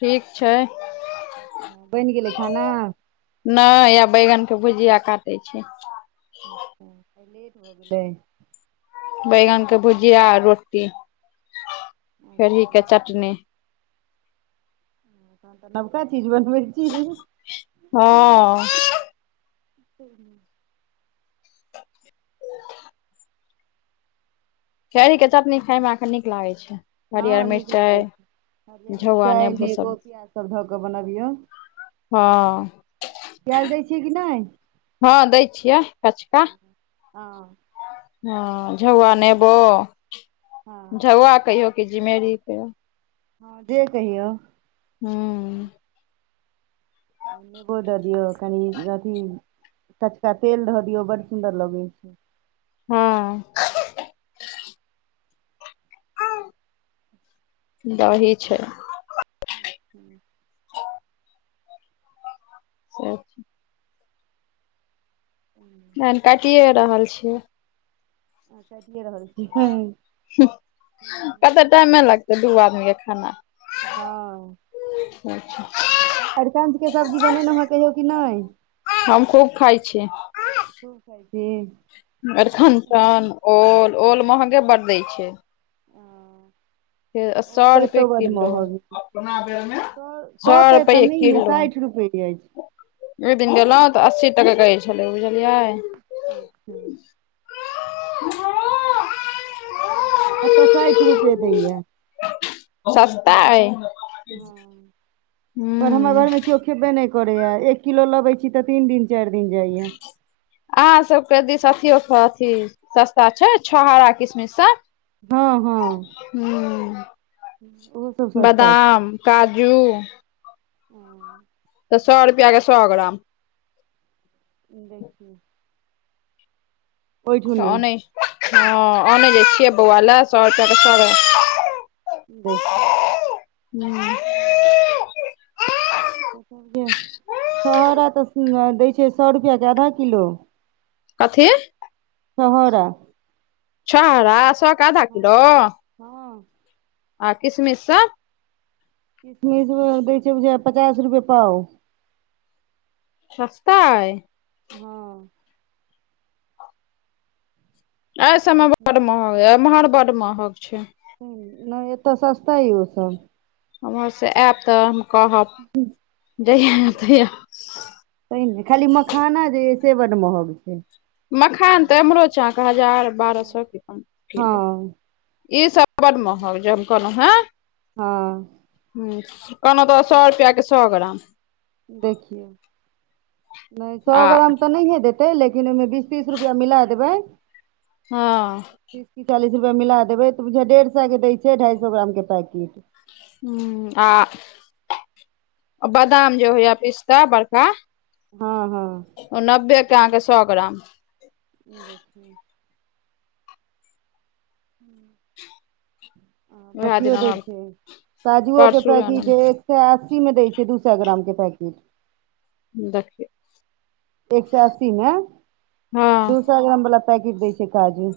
ठीक छै बैन गेलै खाना? नै हैया बैगन के भुजिया काटे छी। लेट भऽ गेलै। बैगन के भुजिया रोटी, खेरही अच्छा के तहन चटनी। तऽ नबका चीज बनबै छी। ह हँ खेरही के चटनी खाायमें अहाँकेँ नीक लागै छै, हँ हरियर नीक लगै मिरचाइ छै हरियर मिरचाई, नेबो, प्याज सब धऽ कऽ बनबियौ हँ। प्याज दै छियै कि नै? हँ दै छियै कचका। हँ हँ [unintelligible] ने बो हँ जआ कौ [unintelligible] हाँ जे कहियौ? हम्म नेबो दऽ दियौ कनि अथी कचका तेल धऽ दियौ बड़ सुंन्दर लगैत छै। ह्म्म दही छै। [inaudible] से छै। [inaudible] [unintelligible] काटिे रहल छियै। काटिए रहल छी। हुं कते टाइमे लगतै द आदमीक के खाना? हाँ अच्छा अरिकंजके सब्जी बनेेलहुँ हँ कहियौ कि नहि? हम खूब खइ छै। खूब खाये छी। अरखन ओल, ओल महंगे बड दय छै। ओ सौ ओल तऽ रुपए एतो बड किलो महग छी, अपना बेर मे सए त सौ तऽएता नहि साठ रुपआ हो जाइ छै। ओय दिन गेलहुं तऽ अस्सी टके कहै छलै बुझलियै? [unintelligible] अ [inaudible] [inaudible] अतऽ साइठि रुपए दै या। सस्ता अए। हाँ हूँ हमर घरमे कियो खेबे नहि करैए, एक किलो लबैत छी तऽ तीन दिन चारि दिन जाइए। अहाँ सबके दिश अथियो स आथि सस्ता छै, छौहारा किसमिश स? हाँ हां हूँ सब सस्ता बदाम, काजू हाँ तऽ सौ रुपया के सौ ग्राम। देखियौ। ओहिठुनी ओनैह ह ओनै जे छियै बौआ ल सौ रुपया के सौ ग्राम। देखि हूँ छोहारा तऽ दै छै सौ रुपया के आधा किलो कथि? छहोरा। छहोरा सौ के आधा हँ किलो, हँ आ किशमिश सब? किशमिश दै छै बुझाय पचास रुपए पाव। छस्ता अइ। हँ। अइ सबमे बड्ड महग एम्हर बड्ड महग छै। हूँ नइ एतऽ सस्ता अइ ओ सब। उम्हर से आएब तऽ। कहब जहिया तहिया [unintelligible] तै ने खाली मखाना जे अइ से बड्ड महग छै। मखान तऽ एम्हरो छै अहाँक हजार बारह सौ के अन किलो हँ ई सब। बड्ड महग जे हम कहलौ हेँ। हँ। हूँ कहनऊ त सौ रुपया के सौ ग्राम। देखियौ नइ सौ आ ग्राम तऽ नहिये देत। तै लेकिन ओइमे बीस तीस रुपया मिला देबै। हँ तीस चालिस रुपया मिला देबै तऽ बुझाइय डेढ़ सए के दै छै ढ़ाइ सए ग्रामके पैकिट। हूँ आ। बादाम जे होइया पिस्ता बड़का। हँ- हँ। ओ नब्बे के अहाँके सौ ग्राम। [unintelligible] उएह दिन अथियो दै अनल छै काजुओके परसू पैकिट आनल एक। सए अस्सीमे दै छै दू सए ग्राम के पैकिट। देखि। एक सए अस्सीमे हँ दू सए ग्राम वाला पैकिट दै छै काजू।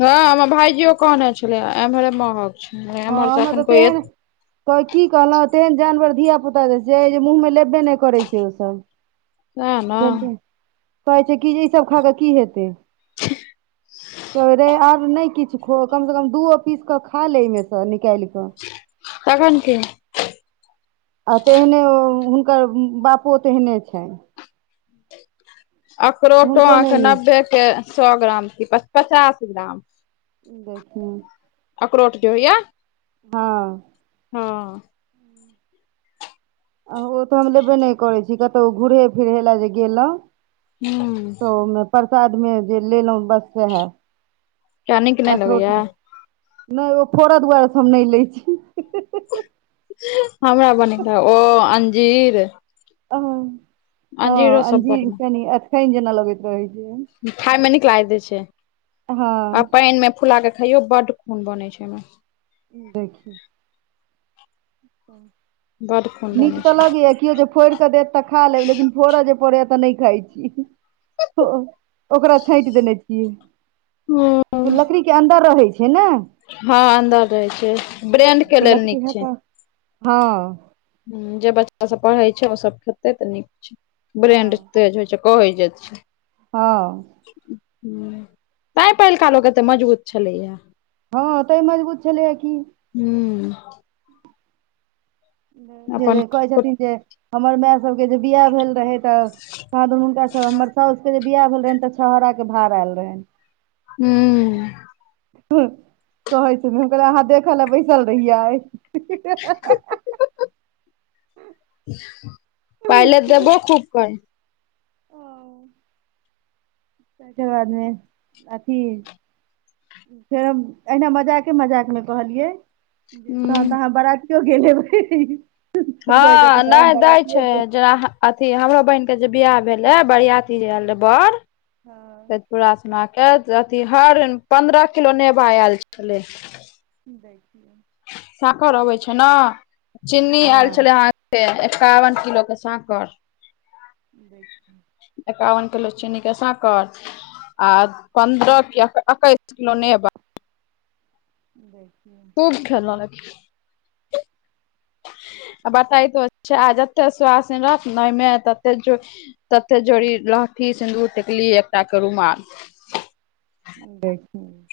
हँ हमर भाईजीयो कहने छलै एम्हरे महग। हूँ एम्हर सँ अखन कोइ एत। कहै कि कहलौ तेहन जानवर धिया पुता जे छै जे मुँहमे लेबे नइ करै छै ओ सएह ने सब बुझलियै कहै छै कि जे ई सब खा कऽ की हेतै। कहबै रे आर नै किछ खो कम से कम दूओ पीस कऽ खाले अइमेस। स निकाइल कऽ। तखन की। आ तेहने ओ हुनकर बापो तेहने छैनि। अखरोटो हुनको नहि अहाँकेँ नीक नब्बेके सौ ग्राम की प-पचास ग्राम। देखहि। अखरोट जे होइया। हँ। हँ। आ ओ त हम लेबे नहि करै छी कतौ घूुरहे फिरहे लय जे गेलौ। हूँ तऽ मे प्रसादमे जे लेलौ बस सैहे। किया नीक नहि अखरोट लगैया नइ ओ फोड़ दुआरे सँ हम नै लै छी। [unintelligible] [unintelligible] हमरा बनैहतऽ ओ अंजीर। अह हँ अंजीरो सब बड अंजीर कनि अखठाईन जेना लगैत रहै छै। खायमे नीक लागैत रहे छै आ हँ पाइनमे। फुला कऽ खइयो बड्ड खून बनै छै ओइमे। देखि। बड खून नीक बनै ता लगैया किओ जे फोड़ि का देत। ता खा लेब, लेकिन फोड़ा जे पड़ेया तऽ नहि खाइ छी। ओ-ओकरा छइंट देने छियै। छै ओ लकड़ी के अंदर रहै छै ने। हँ अंदर रहै छै, ब्रेंड के लेल नीक छै। हॅं। हू जे बच्चा सब पढ़े छै, ओ सब खेते तऽ नीक होइ छै, ब्रेंड तेज होइ छै। कहै जे छै। हं। तय पहिलका लोक एते मजबूत छलै है। हँ तैं मजबूत छलैय की। हूं। अपन जे-जे कहै ह छथिन जे, हमर माय सभके जे बियाह भेल रहै तऽ कहादन हुनका हमर साउस के जे बियाह भेल रहेनि, तऽ छोहारा के भार आयल रहेनि। हुं। कहै छथिन हम कहलिये अहाँ देखऽ लऽ बैसल रहिये। पहिले देबो खूब करै। तकर बादमे अथी। फेर हम ऐना मजाके- मजाक में कहलिये जे तहन ह तऽ आहां बरातीयों गेल हेबै। कहै हँ छथिन नै हम दै छै बरातियो गेल जेना अथी हमरो बहिन के जे बियाह भेले रहै, बरियाती जे आयल रहे बड़, हँ सोइपुरा अथी हर पंन्द्रह किलो नेबा आयल छलै हन। देखियौ सांखर अबै छै ने, चीनी आयल हँ छलै हं। से एकावन किलो के सांकर। देखे एकावन किलो चीनी के सांकर। आ पन्द्रहस किलो एक्केस किलो नेवा। देखि खूब खैलों। बटैतो छै, आ जते सोवासीन रहत न आएमें ततेक तते जोड़ी लहठी, सिन्दूर, टिकली एकटा के रूमाल। देखी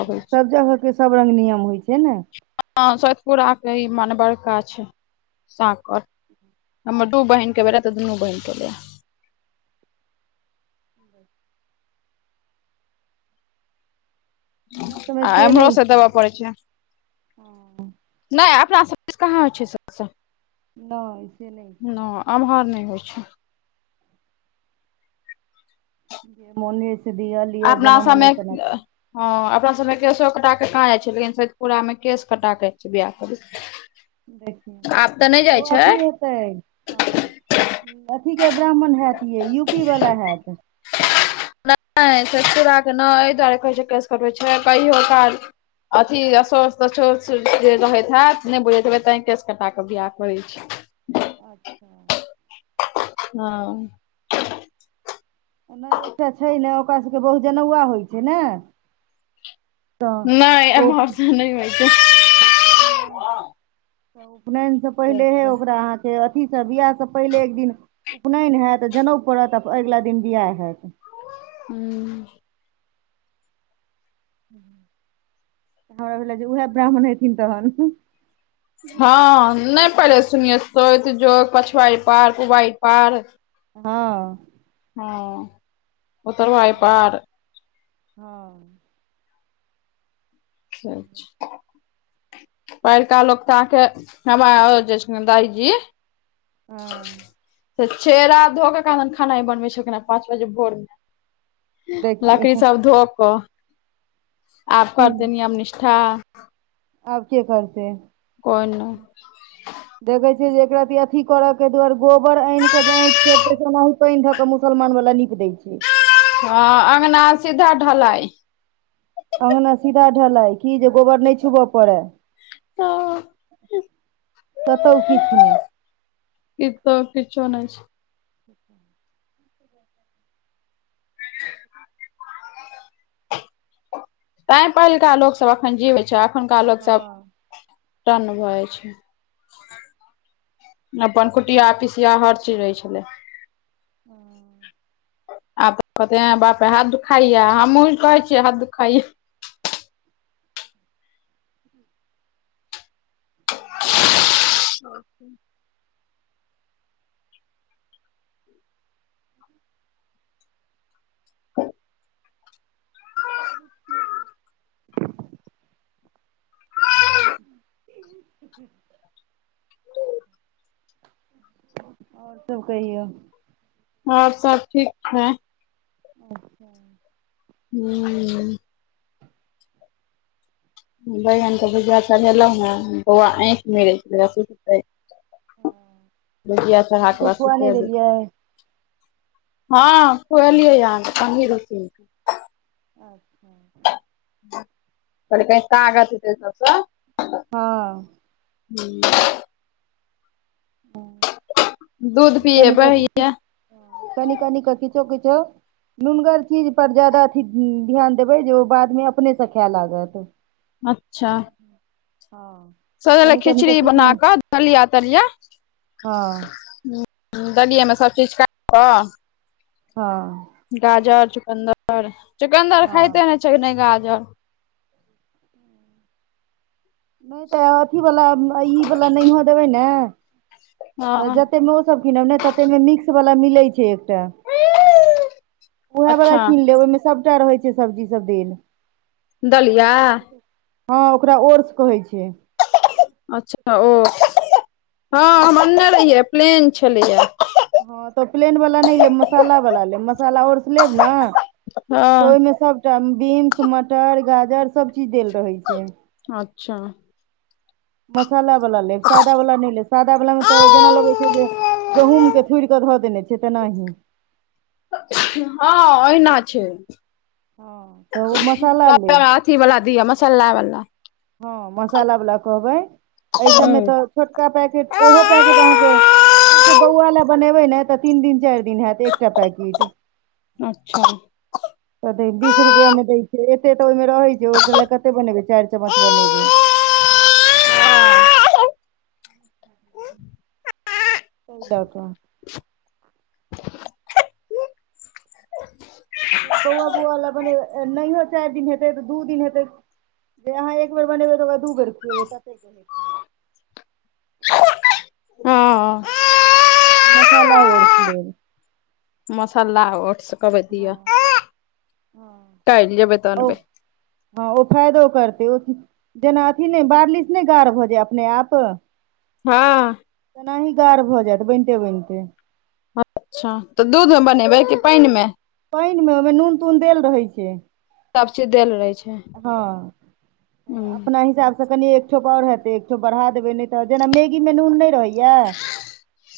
अबै छै जगहके सब रंग नियम होइ छै ने। हँ सोइतपुुराके इ बड़का छै सांकर। हमर दू बहिन के भेलै ह तऽ दुनू बहिन के एलै हे। हमरा सबमे आ से नहि एम्हरोसँ छै देबय पड़ै छै। हँ नै अपना सब दिस कहाँ होइ छै, इ नहि से नहि सब नै। आम्हर नहि होइ छै। मोनेस दीयल। अपना सबमें ह अपना सबमे केशो कटा के कहाँ जाइ छै, लेकिन सोइतपुरा में केश कटा केे जाय छै बियाह करै। आब तऽ नहि देखियौ जाइ ओ छै अथी हेतै हँ। अथीके ब्राह्मण हैत ये यूपी वाला हैत। नय चुड़ाके नय एहि दुआरे कहे छो केस कऽ छै कहियो काल। अथी अशोच तसोच जे रहैत हैत नय बुझैत हेबै ते केस कटा के बियाह करै छी अच्छा हँ नहि एकटा छै ने ओकरा सभके बहु जनौआ होइ छै ने। तऽ नहि ऐमहरसँ नहि होइ छै। ना उपनयनायसँ पहिले हे अच्छा ओकरा अहाँके अथीसँ बियाह। सभसँ पहिले एक दिन उपनयन हैत जनउ पड़त आ अगिला दिन बियाह हैत। हूँ तऽ हमरा भेल जे उएह ब्राह्मण हेथिन तहन। हँ नय पहिले सुनिये सोयत जोग जो पछुआरी पार पुवार्रीपार। हँ हँ उत्तरवारी पाड़। हँ अच्छा। पहिलका लोक ताके जेम्मदारी जी। हँ तऽ चेहरा धोकऽ के खाना बनबै छलखिन के पाँच बजे भोर मे। लकड़ी देखियौ सब धो। आ करतेय नियम निष्ठा। आब के करतेय। कोइ नहि। देखै छियै जे एकरति अथी करय के दुआरे गोबर आनि कऽ जे आइठ फेटतैत से ओना हु। पेनि धऽ के मुसलमान वला नीक दै छै हँ अगंना सीधा ढालाइ। अंगना सीधा ढलाइ कि जे गोबर नहि छुबय पड़ै। कतहु किछु नहि। ई तऽ किछु नहि छेय। [inaudible] [unintelligible] तैंय पहिलका लोकसभ अखन जीवै छै। अखुनका लोग सब हँ टन्न भऽ जाइ छै। अपन कुटिया बुझलियै पिसिया हर चीज रहै छलै। हु। आब तऽ कहते ऐ बापरे हाथ दुखाया हमहुँ कहै छियै हाथ दुखाइया। [inaudible] [inaudible] [inaudible] आओर सब कहिऔ आओर सब ठीक छै। अच्छा। हूं बैंगन के भुजाया चढ़ेलहुँ बौआ आँखि [unintelligible] सुत्तैय। बगिया कनि चढ़ा कऽ किछो बाद खुआ नहि सुते बेय। देलियै हँ कलियै यहाँके पनी रूपी मे। अच्छा क क [unintelligible] कागत हतै सब हाँ [inaudible] दूध पियए बैयए। कनी कनी क कि छो कि छो। नुनगर चीज पर जादा अथी ध्यान देबै जे ओ बादमे अपनेसँ खाय लागत। [inaudible] अच्छा हाँ [unintelligible] खिचड़ी बना कऽ दलिया तलिया। हां दलियएमे सब चीज काट कऽ हाँ गाजर, चुकन्दर, चुकन्दर हँ खाइते ने छै नहि गाजर। नहि तऽ अथीवला ई वला नहि हो देबै ने [inaudible] तऽ जतेकमे ओसभ कनौ ने तते मे मिक्सवला मिलै छै एकटा। उएह वला अच्छा कीन लेब ओहिमे सभटा रहै छै सब्जी सब देल। दलिया? हां ओकरा ओरस कहै छै। अच्छा, ओ हाँ हँ हमर ना रहियै, प्लेन छलैया। हाँ तऽ प्लेन वला नहि लेब, मसाला वालला लेब मसाला औरसँ लेब न तऽ हँ ओहिमे सभटा बिन, मटर, गाजर सभ चीज देल रहै छै। अच्छा मसाला वला लेब सादा वला नहि ले सादा बला मे हँ तऽ जेना लगै छै, जे गहुंमके थूइर कऽ धऽ देने छै तेनाही। हँ ओहिना छै। हँ तऽ ओ मसाला कता लेब रास अथी वला दिअ मसल्लाा वालला। हँ मसाला वालला कहबै, हूँ ऐसबमे तऽ छोटका पैकेट ओहो पैकेट [unintelligible] सिर्फ बौआ लए बनेबै ने तऽ तीन दिन चारि दिन हयत एकटा पैकेट। अच्छा त बीस रुपआ हँ मे दै छै, एते तऽ ओहिमे रहै छै ओ कते बनेबै चारि चमच बनैबै। च द का [unintelligible] [inaudible] [inaudible] बौआ बौआ ला बनेबे, नहियो चार दिन हेतै तऽ दू दिन हेतै। जे अहाँ एक बेर बनेबै तऽ ओकरा दू बेर खुएबै तते। मसाला ओरसले। मसाला ओटस कबै दिअ हँ कहिल जेबै तऽआनबे। हाँ ओ फायदो करते ओ जेना अथी नहि बारलिस नहि गार हो जाय अपने आप? हाँ एनाही गारढ़ भऽ जायत बनिते बनिते। अच्छा, त दूध मे बनेबै कि पानि मे? पानि मे, ओय मे नून तून देल रहै छै। सभ चीज देल रहै छै हॉं, नै हूँ अपना हिसाब कनी एकठोप और हेतै, एकठो बढ़ा देबै, नहि तऽ जेना मेगी मे नून नै रहैया। [inaudible]